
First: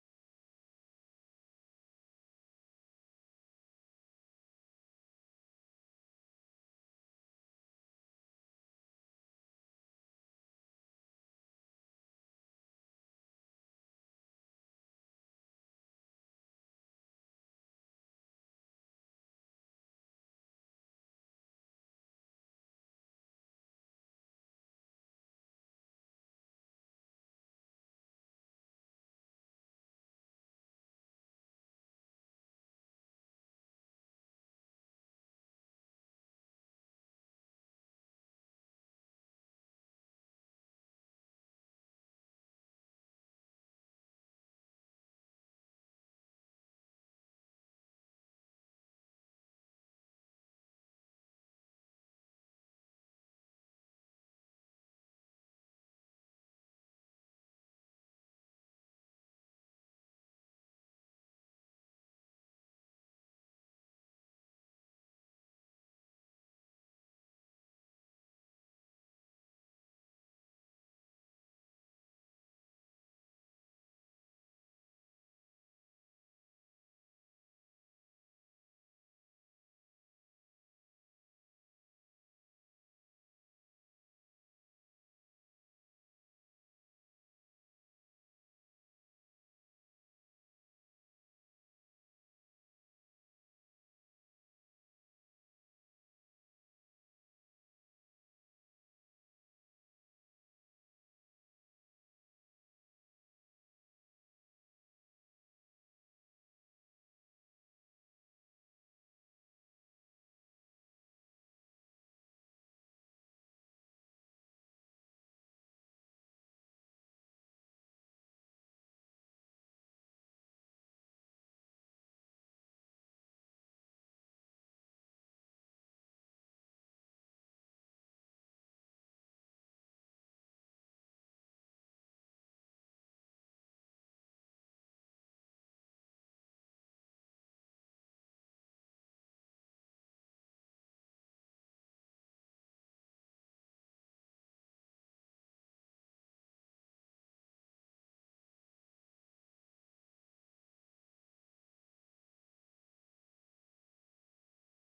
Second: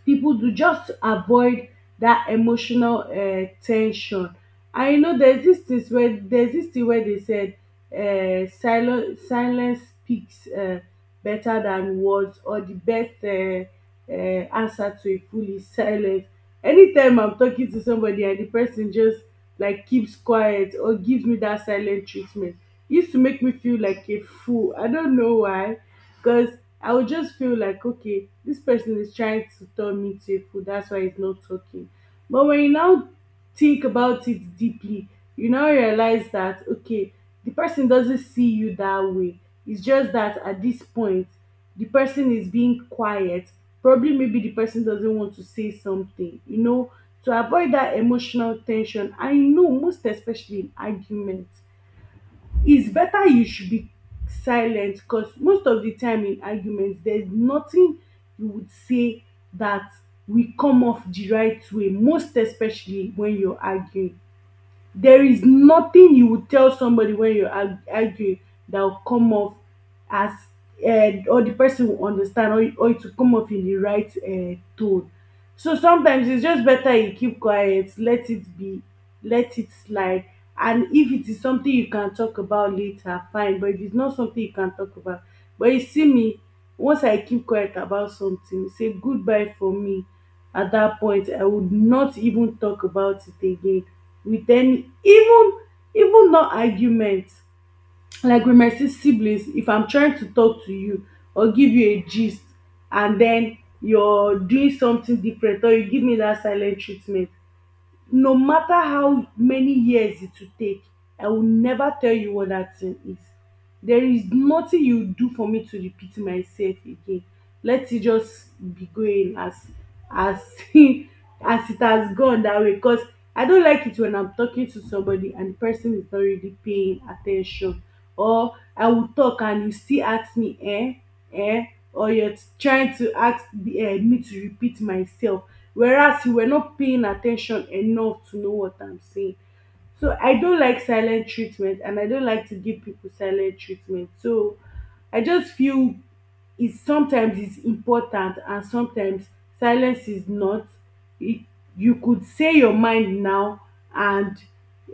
Speaker 1: people do just to avoid that emotional tension. And you know, there's this thing where, there's this thing where they said silence speaks better than words, or the best answer to a fool is silence. Anytime I'm talking to somebody and the person just like keeps quiet or gives me that silent treatment, it used to make me feel like a fool. I don't know why, because I would just feel like, okay, this person is trying to tell me to a food, that's why he's not talking. But when you now think about it deeply, you now realize that, okay, the person doesn't see you that way. It's just that at this point, the person is being quiet. Probably maybe the person doesn't want to say something, you know, to avoid that emotional tension. I know, most especially in arguments, it's better you should be silent, because most of the time in argument there's nothing you would say that will come off the right way, most especially when you're arguing. There is nothing you would tell somebody when you're arguing that will come off as or the person will understand, or it will come off in the right tone. So sometimes it's just better you keep quiet, let it be, let it slide. And if it is something you can talk about later, fine. But if it's not something you can talk about, but you see me, once I keep quiet about something, say goodbye for me. At that point I would not even talk about it again with any, even, even not argument. Like with my siblings, if I'm trying to talk to you or give you a gist, and then you're doing something different or you give me that silent treatment, no matter how many years it will take, I will never tell you what that thing is. There is nothing you do for me to repeat myself again. Let it just be going as as as it has gone that way, because I don't like it when I'm talking to somebody and the person is not really paying attention, or I will talk and you still ask me, eh? um or you're trying to ask me to repeat myself, whereas you were not paying attention enough to know what I'm saying. So I don't like silent treatment and I don't like to give people silent treatment. So I just feel is sometimes is important and sometimes silence is not. It, you could say your mind now and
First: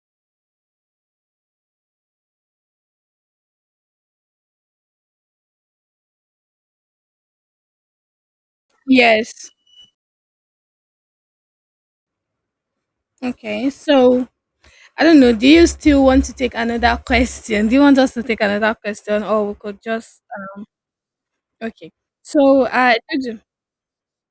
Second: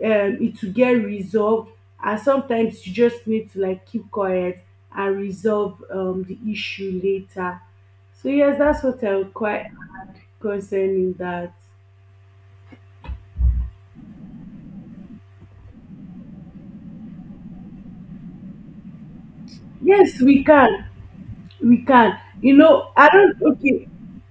Speaker 1: it will get resolved. And sometimes you just need to like keep quiet and resolve the issue later. So yes, that's what I would
Speaker 2: Yes.
Speaker 1: quite add concerning that.
Speaker 2: Okay, so I don't know. Do you still want to take another question? Do you want us to take another question, or we could just
Speaker 1: Yes, we can. We
Speaker 2: okay?
Speaker 1: can. You
Speaker 2: So
Speaker 1: know,
Speaker 2: I
Speaker 1: I
Speaker 2: told you.
Speaker 1: don't. Okay,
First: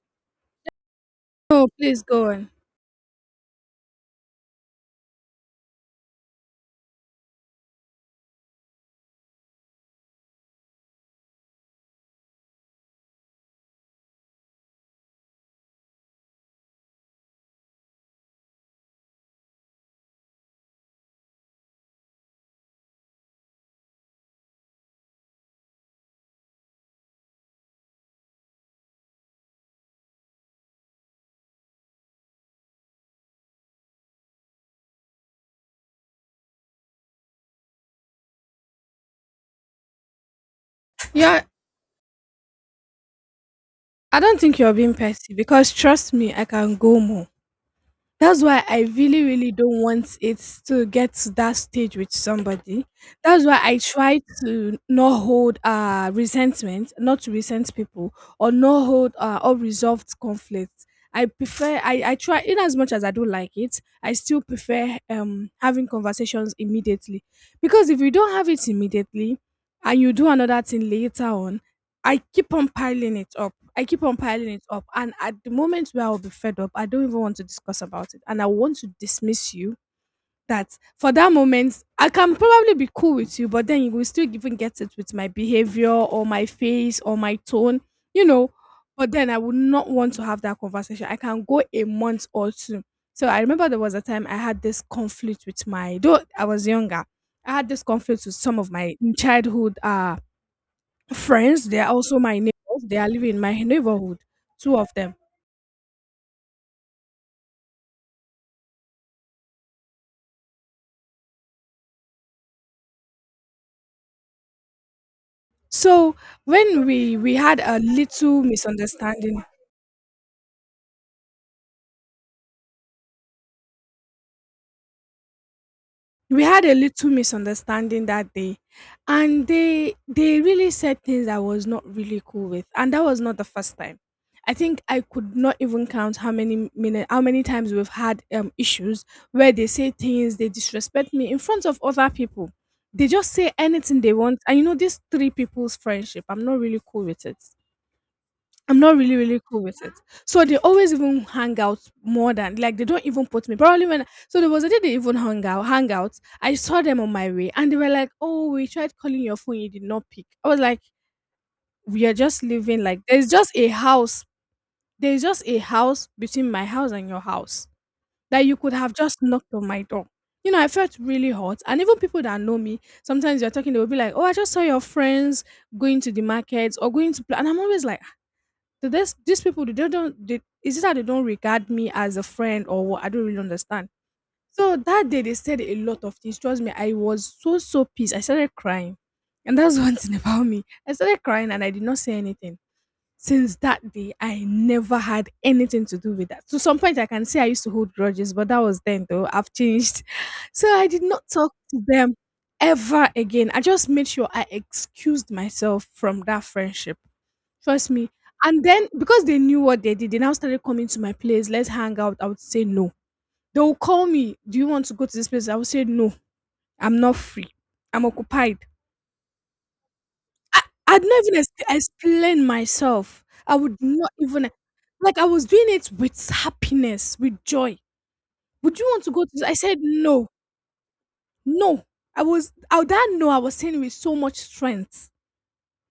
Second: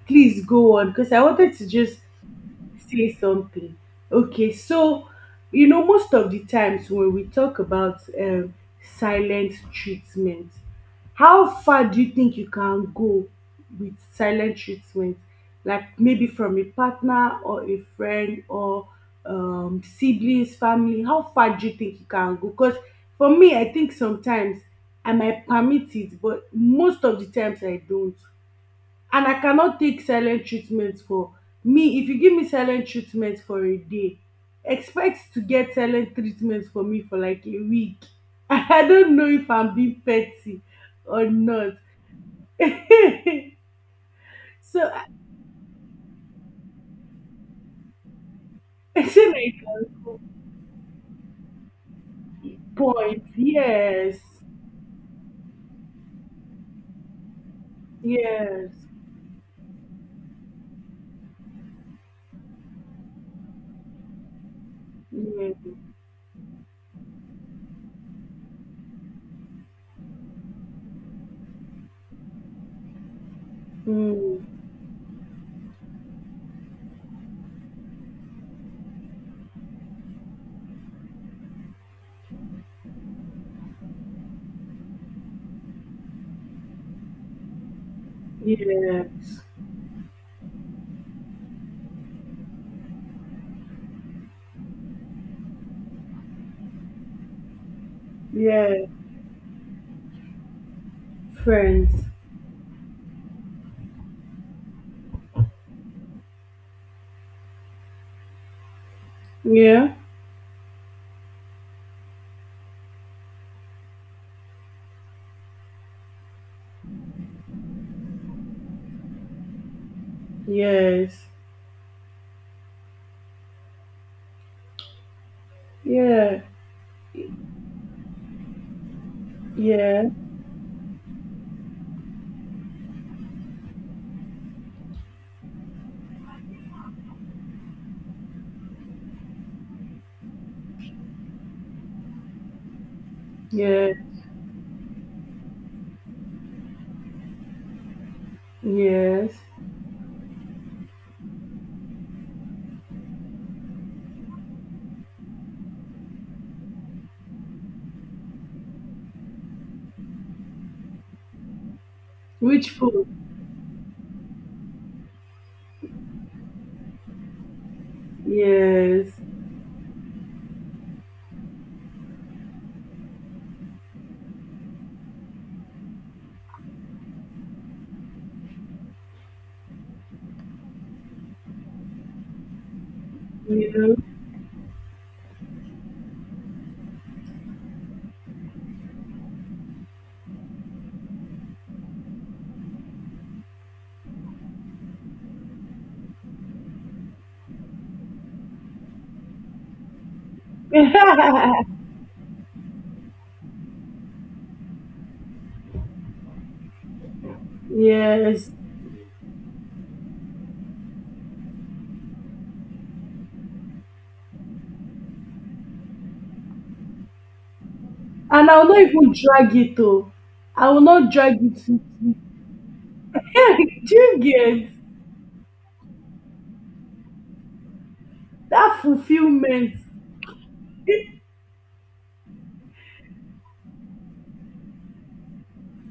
Speaker 1: please go on because I wanted to
Speaker 2: No,
Speaker 1: just
Speaker 2: please go on.
Speaker 1: say something. Okay, so you know most of the times when we talk about silent treatment, how far do you think you can go with silent treatment? Like maybe from a partner or a friend or siblings, family. How far do you think you can go? Because for me, I think sometimes I might permit it, but most of the times I don't, and I cannot take silent treatment. For me, if you give me silent treatment for a day, expect to get silent treatment for me for like a week. I don't know if I'm being petty or
Speaker 2: Yeah,
Speaker 1: not.
Speaker 2: I don't think you're
Speaker 1: So
Speaker 2: being petty, because trust me, I can go more. That's why I
Speaker 1: I
Speaker 2: really,
Speaker 1: say
Speaker 2: really don't
Speaker 1: like a
Speaker 2: want it to get to that stage with somebody.
Speaker 1: point,
Speaker 2: That's why I
Speaker 1: yes,
Speaker 2: try to not hold resentment, not to resent people, or
Speaker 1: yes,
Speaker 2: not hold unresolved conflicts. I prefer I try, in as much as I don't like it, I still prefer
Speaker 1: yes,
Speaker 2: having conversations immediately. Because if you don't have it immediately and you do another thing later on, I keep on piling it up. I keep on
Speaker 1: mm,
Speaker 2: piling it up. And at the moment where I'll be fed up, I don't even want to discuss about it. And I want to dismiss you, that for that moment, I can probably be cool with you, but then you will still even get it with my behavior or my face or my tone, you know. But then I
Speaker 1: yes,
Speaker 2: would not want to have that conversation. I can go a month or two. So I remember there was a time I had this conflict with my, though I was younger, I had this conflict with some of
Speaker 1: yeah,
Speaker 2: my childhood friends. They are
Speaker 1: friends,
Speaker 2: also my neighbors. They are living in my neighborhood, two of them.
Speaker 1: yeah,
Speaker 2: So when we had a little misunderstanding,
Speaker 1: yes, yeah,
Speaker 2: we had a little misunderstanding that day, and they
Speaker 1: yeah,
Speaker 2: they really said things I was not really cool with, and that was not the first time. I think I could not even count how many minutes, how many times we've had issues where they say things, they disrespect me in front of other people. They just say
Speaker 1: yeah,
Speaker 2: anything they want, and these three people's friendship, I'm not really cool with it. I'm not really,
Speaker 1: yes,
Speaker 2: really cool with it. So they always even hang out more than, like, they don't even put me. Probably when, so there was a day they even hung out, hang out. I saw them on my way and they were like, "Oh, we tried calling your phone, you did not pick." I was like, we are just
Speaker 1: which
Speaker 2: living, like,
Speaker 1: phone?
Speaker 2: there's just a house. There's just a house between my house and your house that you could have
Speaker 1: Yes,
Speaker 2: just knocked on my door. You know, I felt really hot. And even people that know me, sometimes you're talking, they will be like, "Oh, I just saw your friends going to the markets or going to play." And I'm always like, so this, these people they don't- they, is it that they don't regard me as a friend or what? I don't really understand.
Speaker 1: you
Speaker 2: So that day they said a lot of things. Trust me, I was so so pissed. I started crying, and that's one thing about me. I started crying and I did not say anything. Since that day, I never had anything to do with that. To some point, I can say I used to hold grudges, but that was then though. I've changed, so I did not talk
Speaker 1: know.
Speaker 2: to them ever again. I just made sure I excused myself from that friendship. Trust me.
Speaker 1: Yes.
Speaker 2: And then because they knew what they did, they now started coming to my place. Let's hang out. I would say no. They will call me. Do you want to go to this place? I would say no. I'm not free. I'm
Speaker 1: And
Speaker 2: occupied.
Speaker 1: I'll not even drag it though.
Speaker 2: I,
Speaker 1: I will
Speaker 2: I'd
Speaker 1: not
Speaker 2: not
Speaker 1: drag
Speaker 2: even
Speaker 1: it with you.
Speaker 2: explain myself. I would
Speaker 1: Do
Speaker 2: not
Speaker 1: you
Speaker 2: even,
Speaker 1: get
Speaker 2: like, I was doing it with happiness, with joy. Would
Speaker 1: that
Speaker 2: you want to go to this? I
Speaker 1: fulfillment
Speaker 2: said no. No. I was out that no, I was saying with so much strength.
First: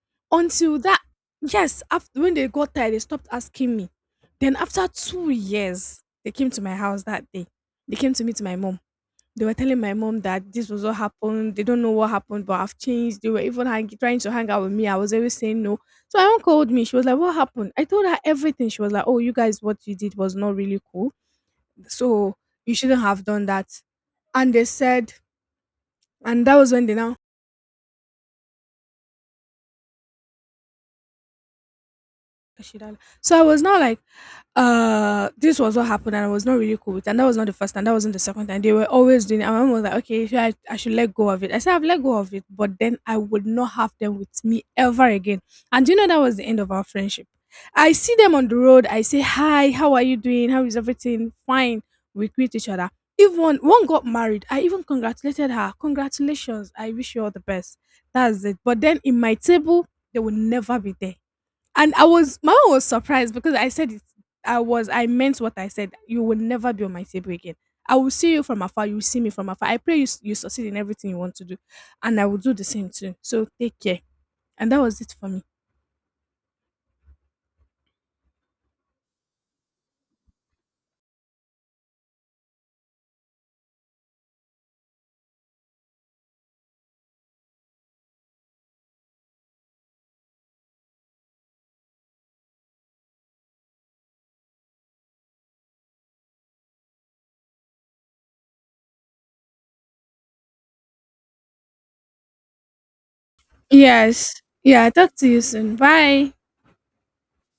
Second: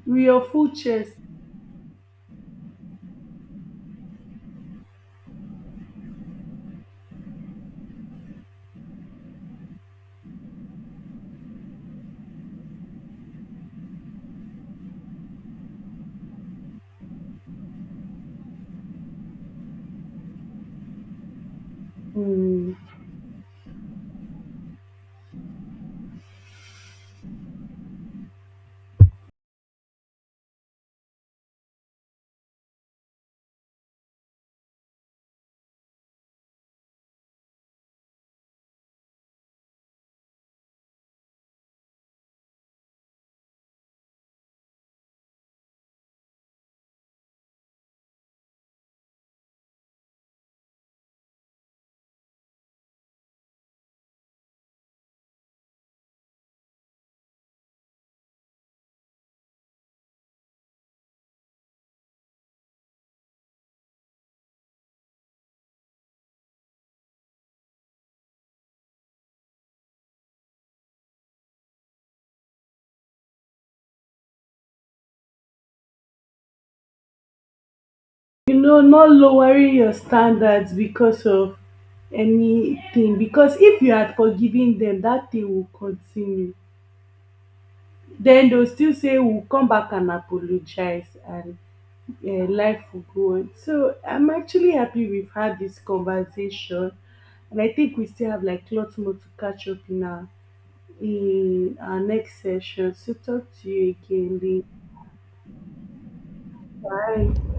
Speaker 1: with your full
Speaker 2: Until that,
Speaker 1: chest?
Speaker 2: yes, after when they got tired, they stopped asking me. Then after 2 years, they came to my house that day. They came to meet my mom. They were telling my mom that this was what happened. They don't know what happened, but I've changed. They were even hang trying to hang out with me. I was always saying no. So my mom called me. She was like, "What happened?" I told her everything. She was like, "Oh, you guys, what you did was not really cool. So you
Speaker 1: Mm.
Speaker 2: shouldn't have done that." And they said, and that was when they now Ashidala. So I was not like, this was what happened, and I was not really cool with it. And that was not the first time, that wasn't the second time. They were always doing it. And my mom was like, okay, if I should let go of it. I said, I've let go of it, but then I would not have them with me ever again. And do you know, that was the end of our friendship. I see them on the road. I say, hi, how are you doing? How is everything? Fine. We greet each other. Even one got married. I even congratulated her. Congratulations. I wish you all the best. That's it. But then in my table, they will never be there, and I was, my mom was surprised because I said it, I was, I meant what I said. You will never be on my table again. I will see you from afar. You will see me from afar. I pray you, you succeed in everything you want to do. And I will do the same too. So take care. And that was it for me.
Speaker 1: You know, not lowering your standards because of anything. Because if you had forgiven them, that thing will continue. Then they'll still say, we'll come back and apologize. And yeah, life will go on. So I'm actually happy we've had this conversation, and I think we still have like lots more to catch up in our, in our next session. So talk to you
Speaker 2: Yes.
Speaker 1: again. Lee.
Speaker 2: Yeah. Talk to you soon. Bye.
Speaker 1: Bye.